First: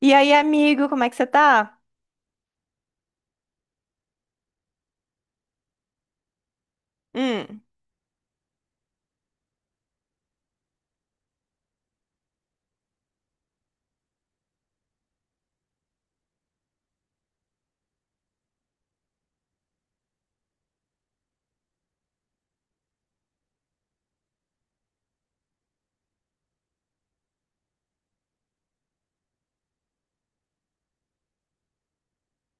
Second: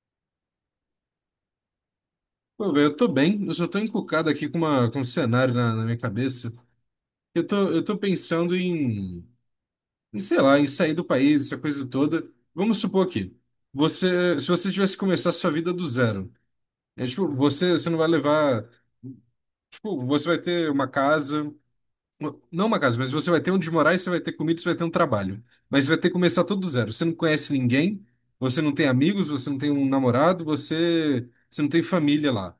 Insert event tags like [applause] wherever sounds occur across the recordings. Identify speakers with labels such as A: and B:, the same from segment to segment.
A: E aí, amigo, como é que você tá?
B: Pô, velho, eu tô bem, eu só tô encucado aqui com um cenário na minha cabeça. Eu
A: Hum,
B: tô, eu tô pensando em sei lá, em sair do país, essa coisa toda. Vamos supor aqui, você, se você tivesse que começar a sua vida do zero, é, tipo, você não vai levar, tipo, você vai ter uma casa, não uma casa, mas você vai ter onde morar, e você vai ter comida, e você vai ter um trabalho. Mas você vai ter que começar tudo do zero. Você não conhece ninguém, você não tem amigos, você não tem um namorado, você não tem família lá.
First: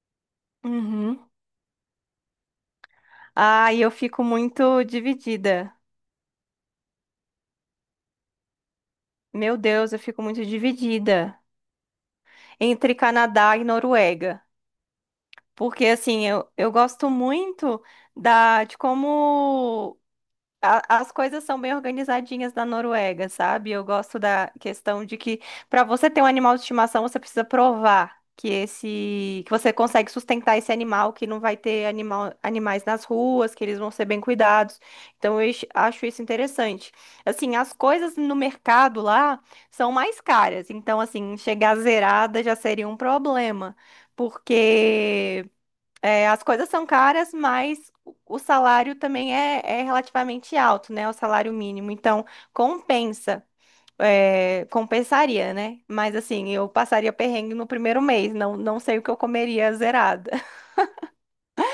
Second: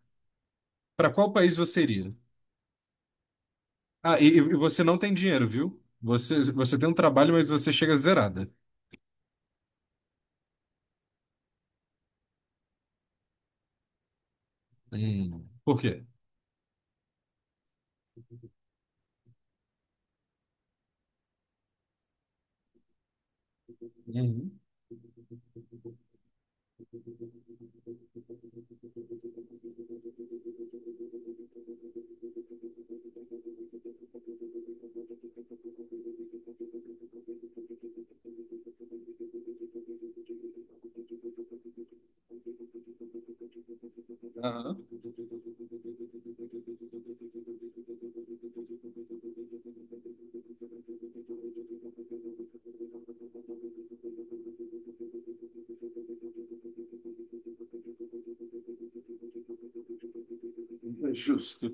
B: Para
A: uhum.
B: qual país você iria?
A: Ai, eu
B: Ah,
A: fico
B: e você
A: muito
B: não tem dinheiro,
A: dividida.
B: viu? Você tem um trabalho, mas você chega zerada.
A: Meu Deus, eu fico muito dividida entre Canadá e Noruega.
B: Hum. Por
A: Porque,
B: quê?
A: assim, eu gosto muito da, de como as coisas são bem organizadinhas na Noruega, sabe? Eu gosto da
B: Uhum.
A: questão de que para você ter um animal de estimação, você precisa provar que esse que você consegue sustentar esse animal, que não vai ter animais nas ruas, que eles vão ser bem cuidados. Então eu acho isso interessante. Assim, as coisas no mercado lá são mais caras, então assim, chegar zerada já seria um problema,
B: Aham.
A: porque é, as coisas são caras, mas o salário também é, é relativamente alto, né? O salário mínimo. Então, compensa. É, compensaria, né? Mas assim, eu passaria perrengue no primeiro mês. Não sei o que eu comeria zerada. [laughs]
B: Justo.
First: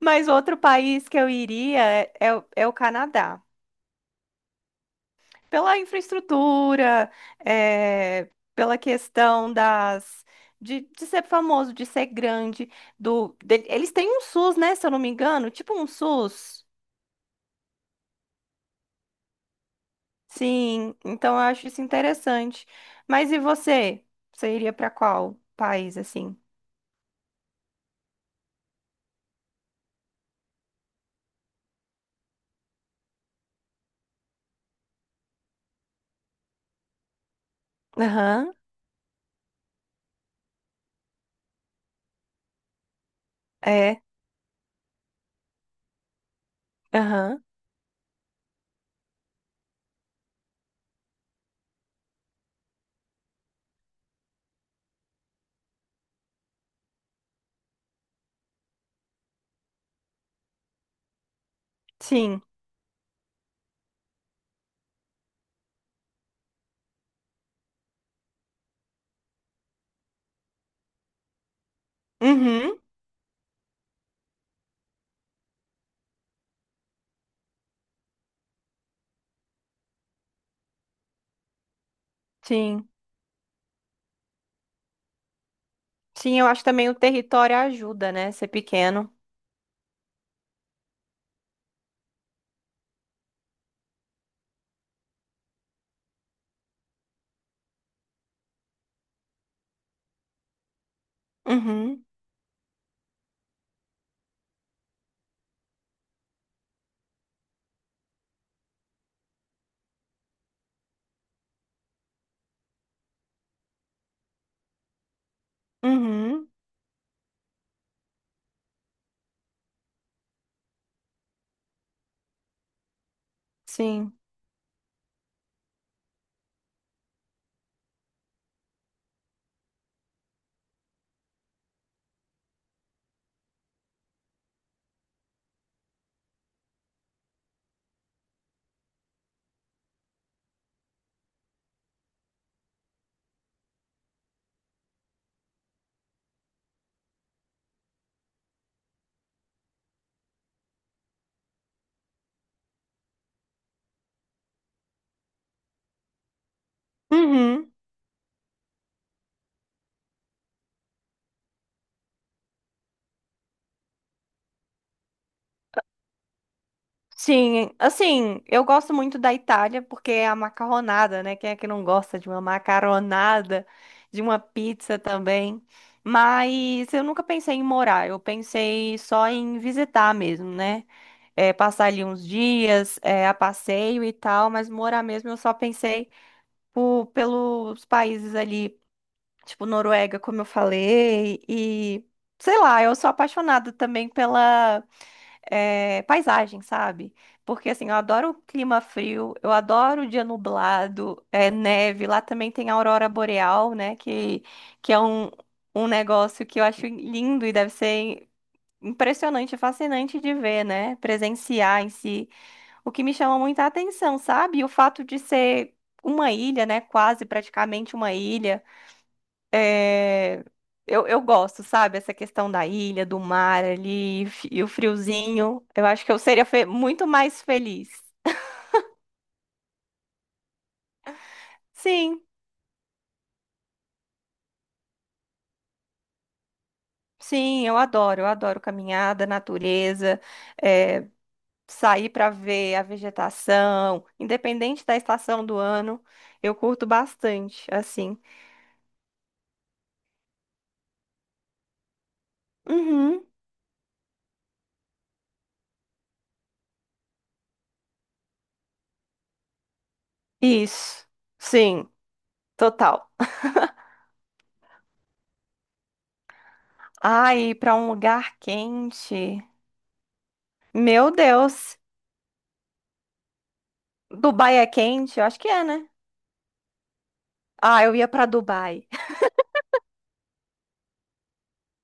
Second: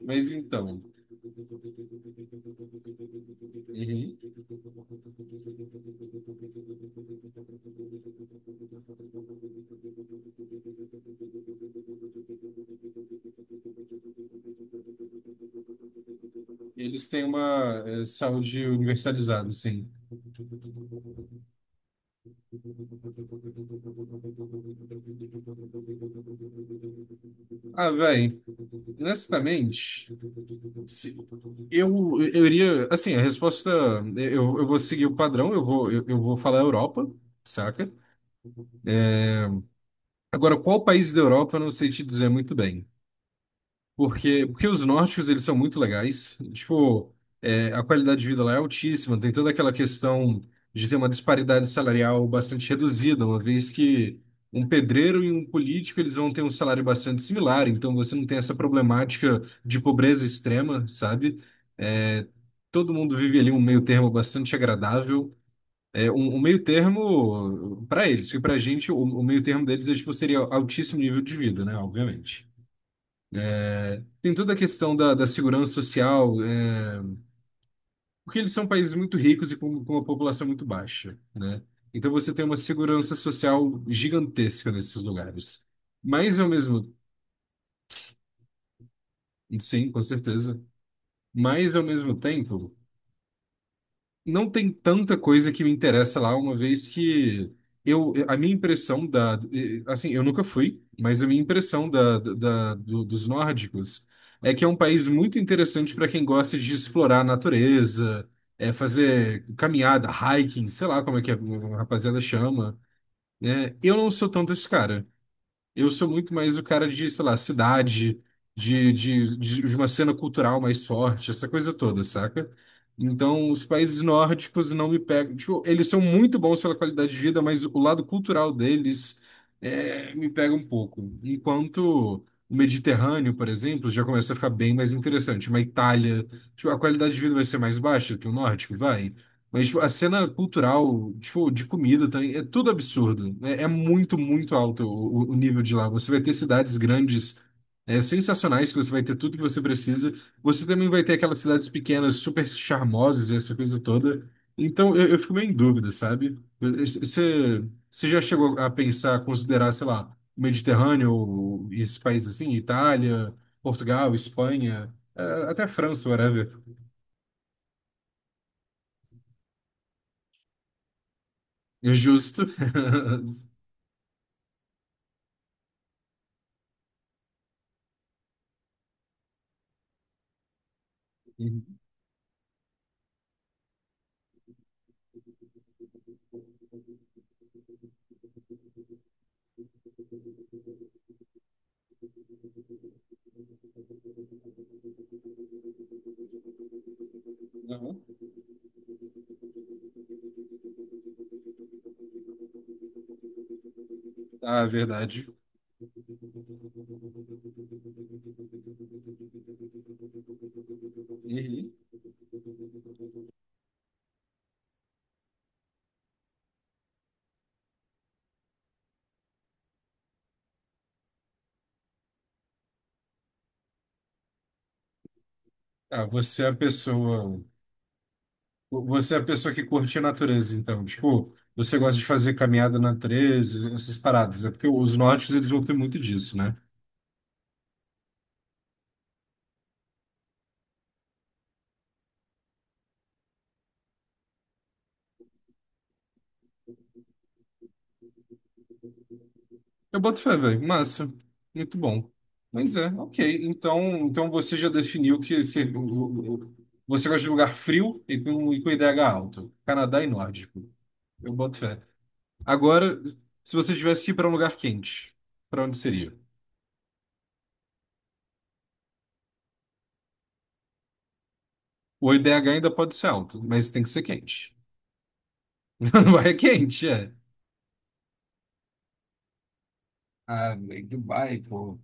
A: Mas
B: Mas
A: outro
B: então,
A: país que eu iria é, é o Canadá.
B: uhum.
A: Pela infraestrutura, é, pela questão das. De ser famoso, de ser grande, do, eles têm um SUS, né? Se eu não me engano, tipo um SUS.
B: Eles têm uma saúde universalizada, assim.
A: Sim, então eu acho isso interessante. Mas e você? Você iria para qual país assim?
B: Ah, velho, honestamente, se- eu iria. Assim, a resposta. Eu vou seguir o padrão, eu vou falar Europa, saca?
A: Aham,
B: Agora, qual país da Europa, eu não sei te dizer muito bem.
A: é,
B: Porque os nórdicos, eles são muito legais. Tipo,
A: aham,
B: é, a qualidade de vida lá é altíssima. Tem toda aquela questão de ter uma disparidade salarial bastante reduzida, uma vez que um pedreiro e um político, eles vão ter um salário bastante similar. Então, você não tem essa problemática de pobreza extrema, sabe? É,
A: sim.
B: todo mundo vive ali um meio termo bastante agradável. É, um meio termo para eles. E para a gente, o meio termo deles é, tipo, seria altíssimo nível de vida, né? Obviamente.
A: Uhum,
B: Tem toda a questão da segurança social, é, porque eles são países muito ricos e com uma população muito baixa, né? Então você tem uma
A: sim.
B: segurança social gigantesca nesses lugares. Mas
A: Sim, eu
B: ao
A: acho que também
B: mesmo,
A: o território ajuda, né? Ser pequeno.
B: sim, com certeza. Mas ao mesmo tempo não tem tanta coisa que me interessa lá, uma vez que eu, a minha impressão da, assim, eu nunca fui, mas a minha impressão
A: Uhum,
B: dos nórdicos é que é um país muito interessante para quem gosta de explorar a natureza, é, fazer caminhada, hiking, sei lá como é que a rapaziada chama, né? Eu não sou tanto esse cara. Eu sou muito
A: uhum,
B: mais o cara de, sei lá, cidade, de uma cena cultural mais forte, essa coisa toda, saca? Então, os países
A: sim.
B: nórdicos não me pegam. Tipo, eles são muito bons pela qualidade de vida, mas o lado cultural deles é, me pega um pouco. Enquanto o Mediterrâneo, por exemplo, já começa a ficar bem mais interessante. Uma Itália, tipo, a qualidade de vida vai ser mais baixa que o nórdico, vai. Mas tipo, a cena cultural, tipo, de comida também, é tudo absurdo. É, é muito alto o nível de lá. Você vai ter cidades grandes, é, sensacionais, que você vai ter tudo que você precisa. Você também vai ter aquelas cidades pequenas, super charmosas, e essa coisa toda. Então, eu fico meio em dúvida, sabe?
A: Uhum.
B: Você já chegou a pensar, a considerar, sei lá, o Mediterrâneo, ou esses países assim, Itália, Portugal, Espanha, até França, whatever.
A: Sim, assim, eu gosto muito da Itália porque é a macarronada, né? Quem é que não
B: É
A: gosta de uma
B: Justo.
A: macaronada, de uma pizza também? Mas eu nunca pensei em morar, eu pensei só em visitar mesmo, né? É,
B: [laughs]
A: passar ali uns dias, é, a passeio e tal, mas morar mesmo eu só pensei por, pelos países ali, tipo Noruega, como eu falei, e sei lá, eu sou apaixonada também pela é, paisagem, sabe? Porque assim, eu
B: Não.
A: adoro o clima frio, eu adoro o dia nublado, é, neve. Lá também tem a aurora boreal, né?
B: Ah,
A: Que é
B: verdade.
A: um, um negócio que eu acho lindo e deve ser impressionante, fascinante de ver, né?
B: Uhum.
A: Presenciar em si. O que me chama muita atenção, sabe? O fato de ser uma ilha, né? Quase praticamente uma ilha. É, eu gosto, sabe? Essa questão da ilha, do mar ali e o friozinho. Eu
B: Ah,
A: acho que eu
B: você
A: seria
B: é a
A: muito mais
B: pessoa.
A: feliz.
B: Você é a pessoa que curte a natureza, então. Tipo, você gosta de
A: Sim,
B: fazer caminhada na natureza, essas paradas. É porque os nortes, eles vão ter muito disso, né?
A: sim, eu adoro. Eu adoro caminhada, natureza, é, sair para ver a vegetação, independente da estação do ano. Eu curto bastante, assim.
B: Eu boto fé, velho. Massa. Muito bom. Mas é,
A: Uhum,
B: ok. Então, então você já definiu que você gosta de lugar frio e e com IDH alto. Canadá e nórdico.
A: isso.
B: Eu boto fé.
A: Sim,
B: Agora,
A: total.
B: se você tivesse que ir para um lugar quente, para onde seria?
A: Ai, para um lugar quente. Meu Deus.
B: O IDH ainda pode ser alto, mas tem que ser quente.
A: Dubai é quente? Eu acho que é,
B: [laughs]
A: né?
B: Dubai é quente, é.
A: Ah, eu ia pra Dubai.
B: Ah, velho, Dubai, pô.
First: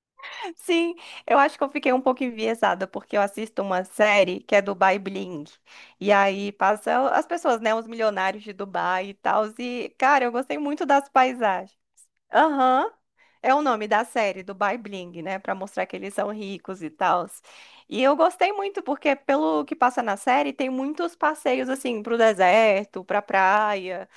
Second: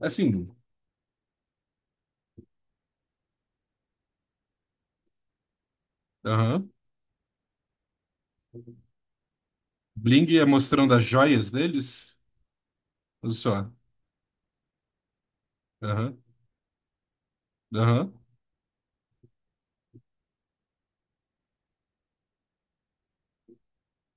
B: Assim,
A: [laughs] Sim, eu acho que eu fiquei um pouco enviesada, porque eu assisto uma série que é Dubai Bling. E aí
B: aham.
A: passa as pessoas, né, os milionários de Dubai e tal. E, cara, eu
B: Bling é
A: gostei muito
B: mostrando as
A: das
B: joias
A: paisagens.
B: deles?
A: Aham.
B: Olha
A: É o
B: só.
A: nome da série do Bai Bling, né? Pra mostrar que eles
B: Aham,
A: são ricos e tal. E
B: aham.
A: eu gostei muito, porque pelo que passa na série, tem muitos passeios assim pro deserto, pra praia,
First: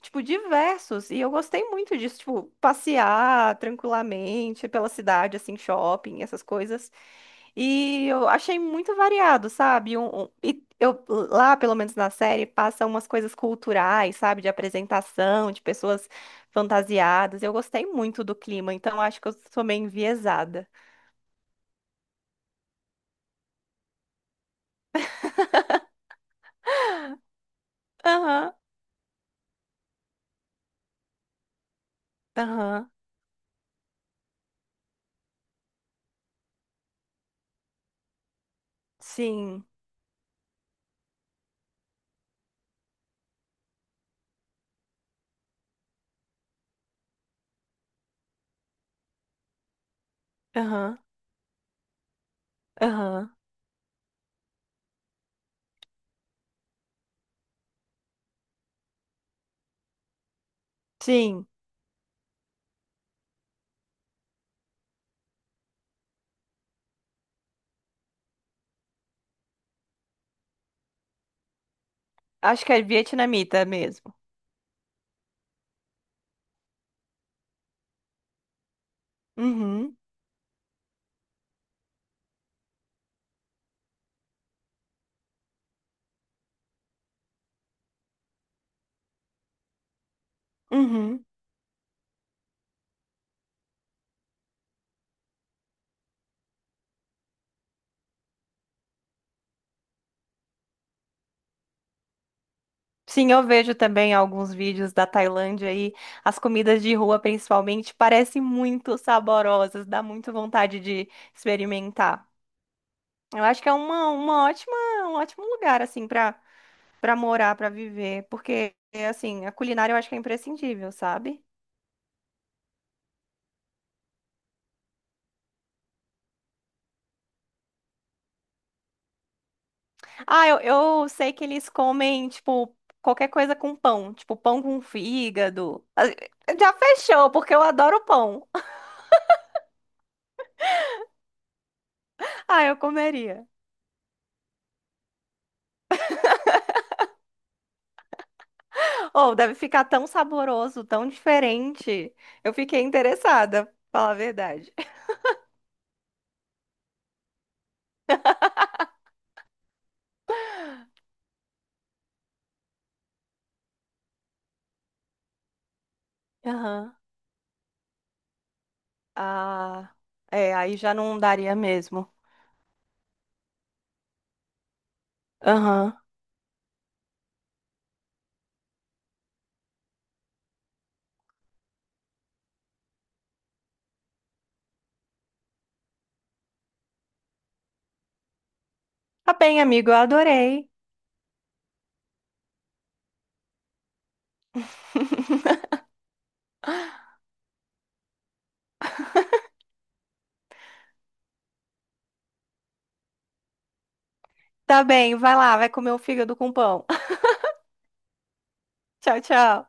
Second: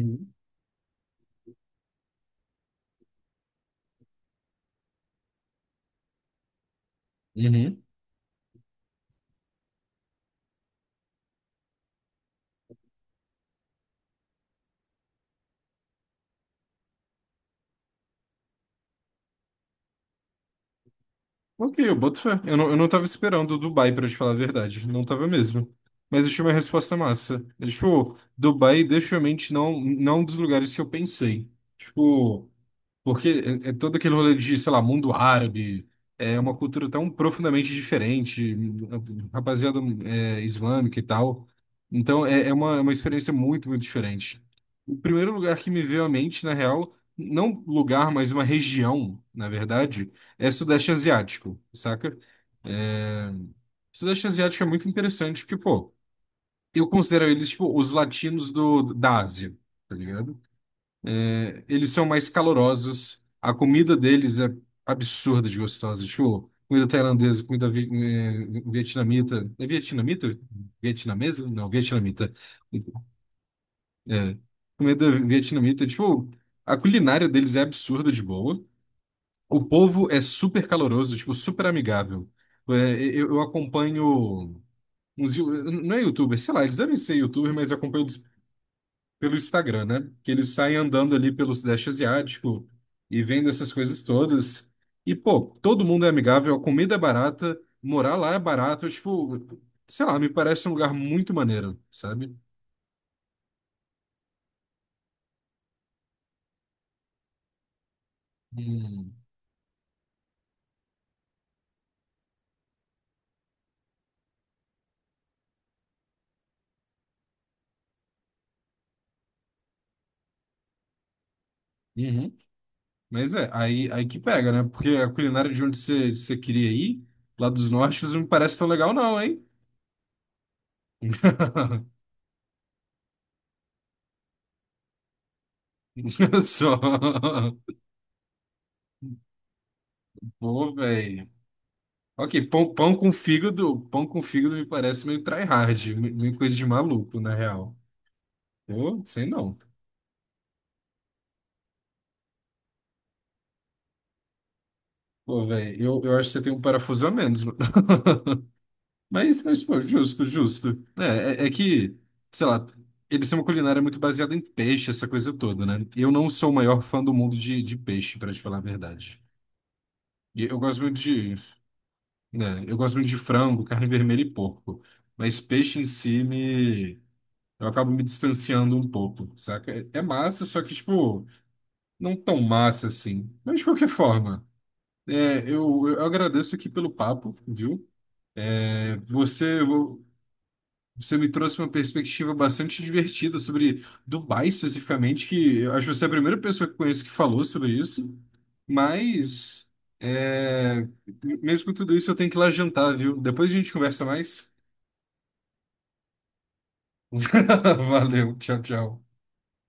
A: tipo, diversos. E eu gostei muito disso, tipo, passear tranquilamente pela cidade, assim, shopping, essas coisas.
B: Uhum.
A: E eu achei muito variado, sabe? E eu, lá, pelo menos na série, passa umas coisas culturais, sabe? De apresentação, de pessoas fantasiadas. Eu gostei muito do clima, então acho que eu sou meio enviesada.
B: Ok, eu boto fé. Eu não tava esperando o Dubai, pra te falar a verdade. Não tava mesmo. Mas achei uma resposta massa. É, tipo,
A: Aham,
B: Dubai, definitivamente, não é um dos lugares que eu pensei. Tipo.
A: aham,
B: Porque é, é todo aquele rolê de, sei lá, mundo árabe, é uma cultura tão profundamente diferente,
A: sim.
B: rapaziada é, islâmica e tal. Então é, é uma experiência muito, muito diferente. O primeiro lugar que me veio à mente, na real, não lugar, mas uma região, na verdade, é Sudeste
A: Aham,
B: Asiático, saca? É...
A: aham,
B: Sudeste Asiático é muito interessante porque, pô, eu considero eles, tipo, os latinos da Ásia, tá ligado?
A: sim.
B: É, eles são mais calorosos. A comida deles é absurda de gostosa. Tipo, comida tailandesa, comida vietnamita. É vietnamita? Vietnamesa? Não, vietnamita.
A: Acho que é vietnamita mesmo.
B: É. Comida vietnamita. Tipo, a culinária deles é absurda de boa. O
A: Uhum,
B: povo é super caloroso, tipo, super amigável. É, eu acompanho uns... Não é youtuber, sei lá, eles devem ser youtuber, mas eu acompanho pelo Instagram, né? Que eles saem andando
A: uhum.
B: ali pelo Sudeste Asiático e vendo essas coisas todas. E, pô, todo mundo é amigável, a comida é barata, morar lá é barato. Tipo, sei lá, me parece um lugar muito maneiro, sabe?
A: Sim, eu vejo também alguns vídeos da Tailândia aí. As comidas de rua, principalmente, parecem muito
B: Hum.
A: saborosas. Dá muito vontade de experimentar. Eu acho que é uma ótima, um ótimo lugar, assim, para para morar, para viver. Porque, assim, a culinária eu acho que é imprescindível, sabe?
B: Uhum. Mas é, aí que pega, né? Porque a culinária de onde você queria ir, lá dos nortes, não me parece tão legal, não, hein?
A: Ah, eu sei que eles
B: [laughs]
A: comem, tipo, qualquer coisa com pão. Tipo, pão com fígado. Ah,
B: Olha
A: já
B: só.
A: fechou, porque eu adoro pão.
B: Pô, velho. Ok,
A: [laughs] Ah,
B: pão,
A: eu comeria.
B: pão com fígado me parece meio tryhard, meio coisa de maluco, na real. Eu sei
A: Ou deve
B: não.
A: ficar tão saboroso, tão diferente. Eu fiquei interessada, pra falar a verdade.
B: Pô, velho, eu acho que você tem um parafuso a menos, mano. [laughs] Mas pô, justo. É que, sei lá, eles têm uma culinária muito baseada em peixe, essa coisa toda, né? Eu não sou o maior
A: Aham.
B: fã
A: [laughs]
B: do mundo de peixe, pra te falar a verdade.
A: Ah,
B: E
A: é,
B: eu
A: aí
B: gosto
A: já
B: muito
A: não
B: de,
A: daria mesmo.
B: né, eu gosto muito de frango, carne vermelha e porco. Mas peixe em
A: Aham.
B: si me... Eu acabo me distanciando um pouco, saca? É massa, só que, tipo... não tão massa assim. Mas de qualquer forma, é, eu agradeço aqui pelo papo, viu? É,
A: Tá bem, amigo, eu adorei.
B: você me trouxe uma perspectiva bastante divertida sobre Dubai especificamente, que eu acho que você é a primeira pessoa que conheço que falou sobre isso. Mas, é, mesmo com tudo isso, eu tenho que ir lá jantar, viu? Depois a gente conversa mais.
A: Tá bem, vai lá, vai comer o fígado com pão. [laughs]
B: [laughs] Valeu, tchau, tchau.
A: Tchau, tchau.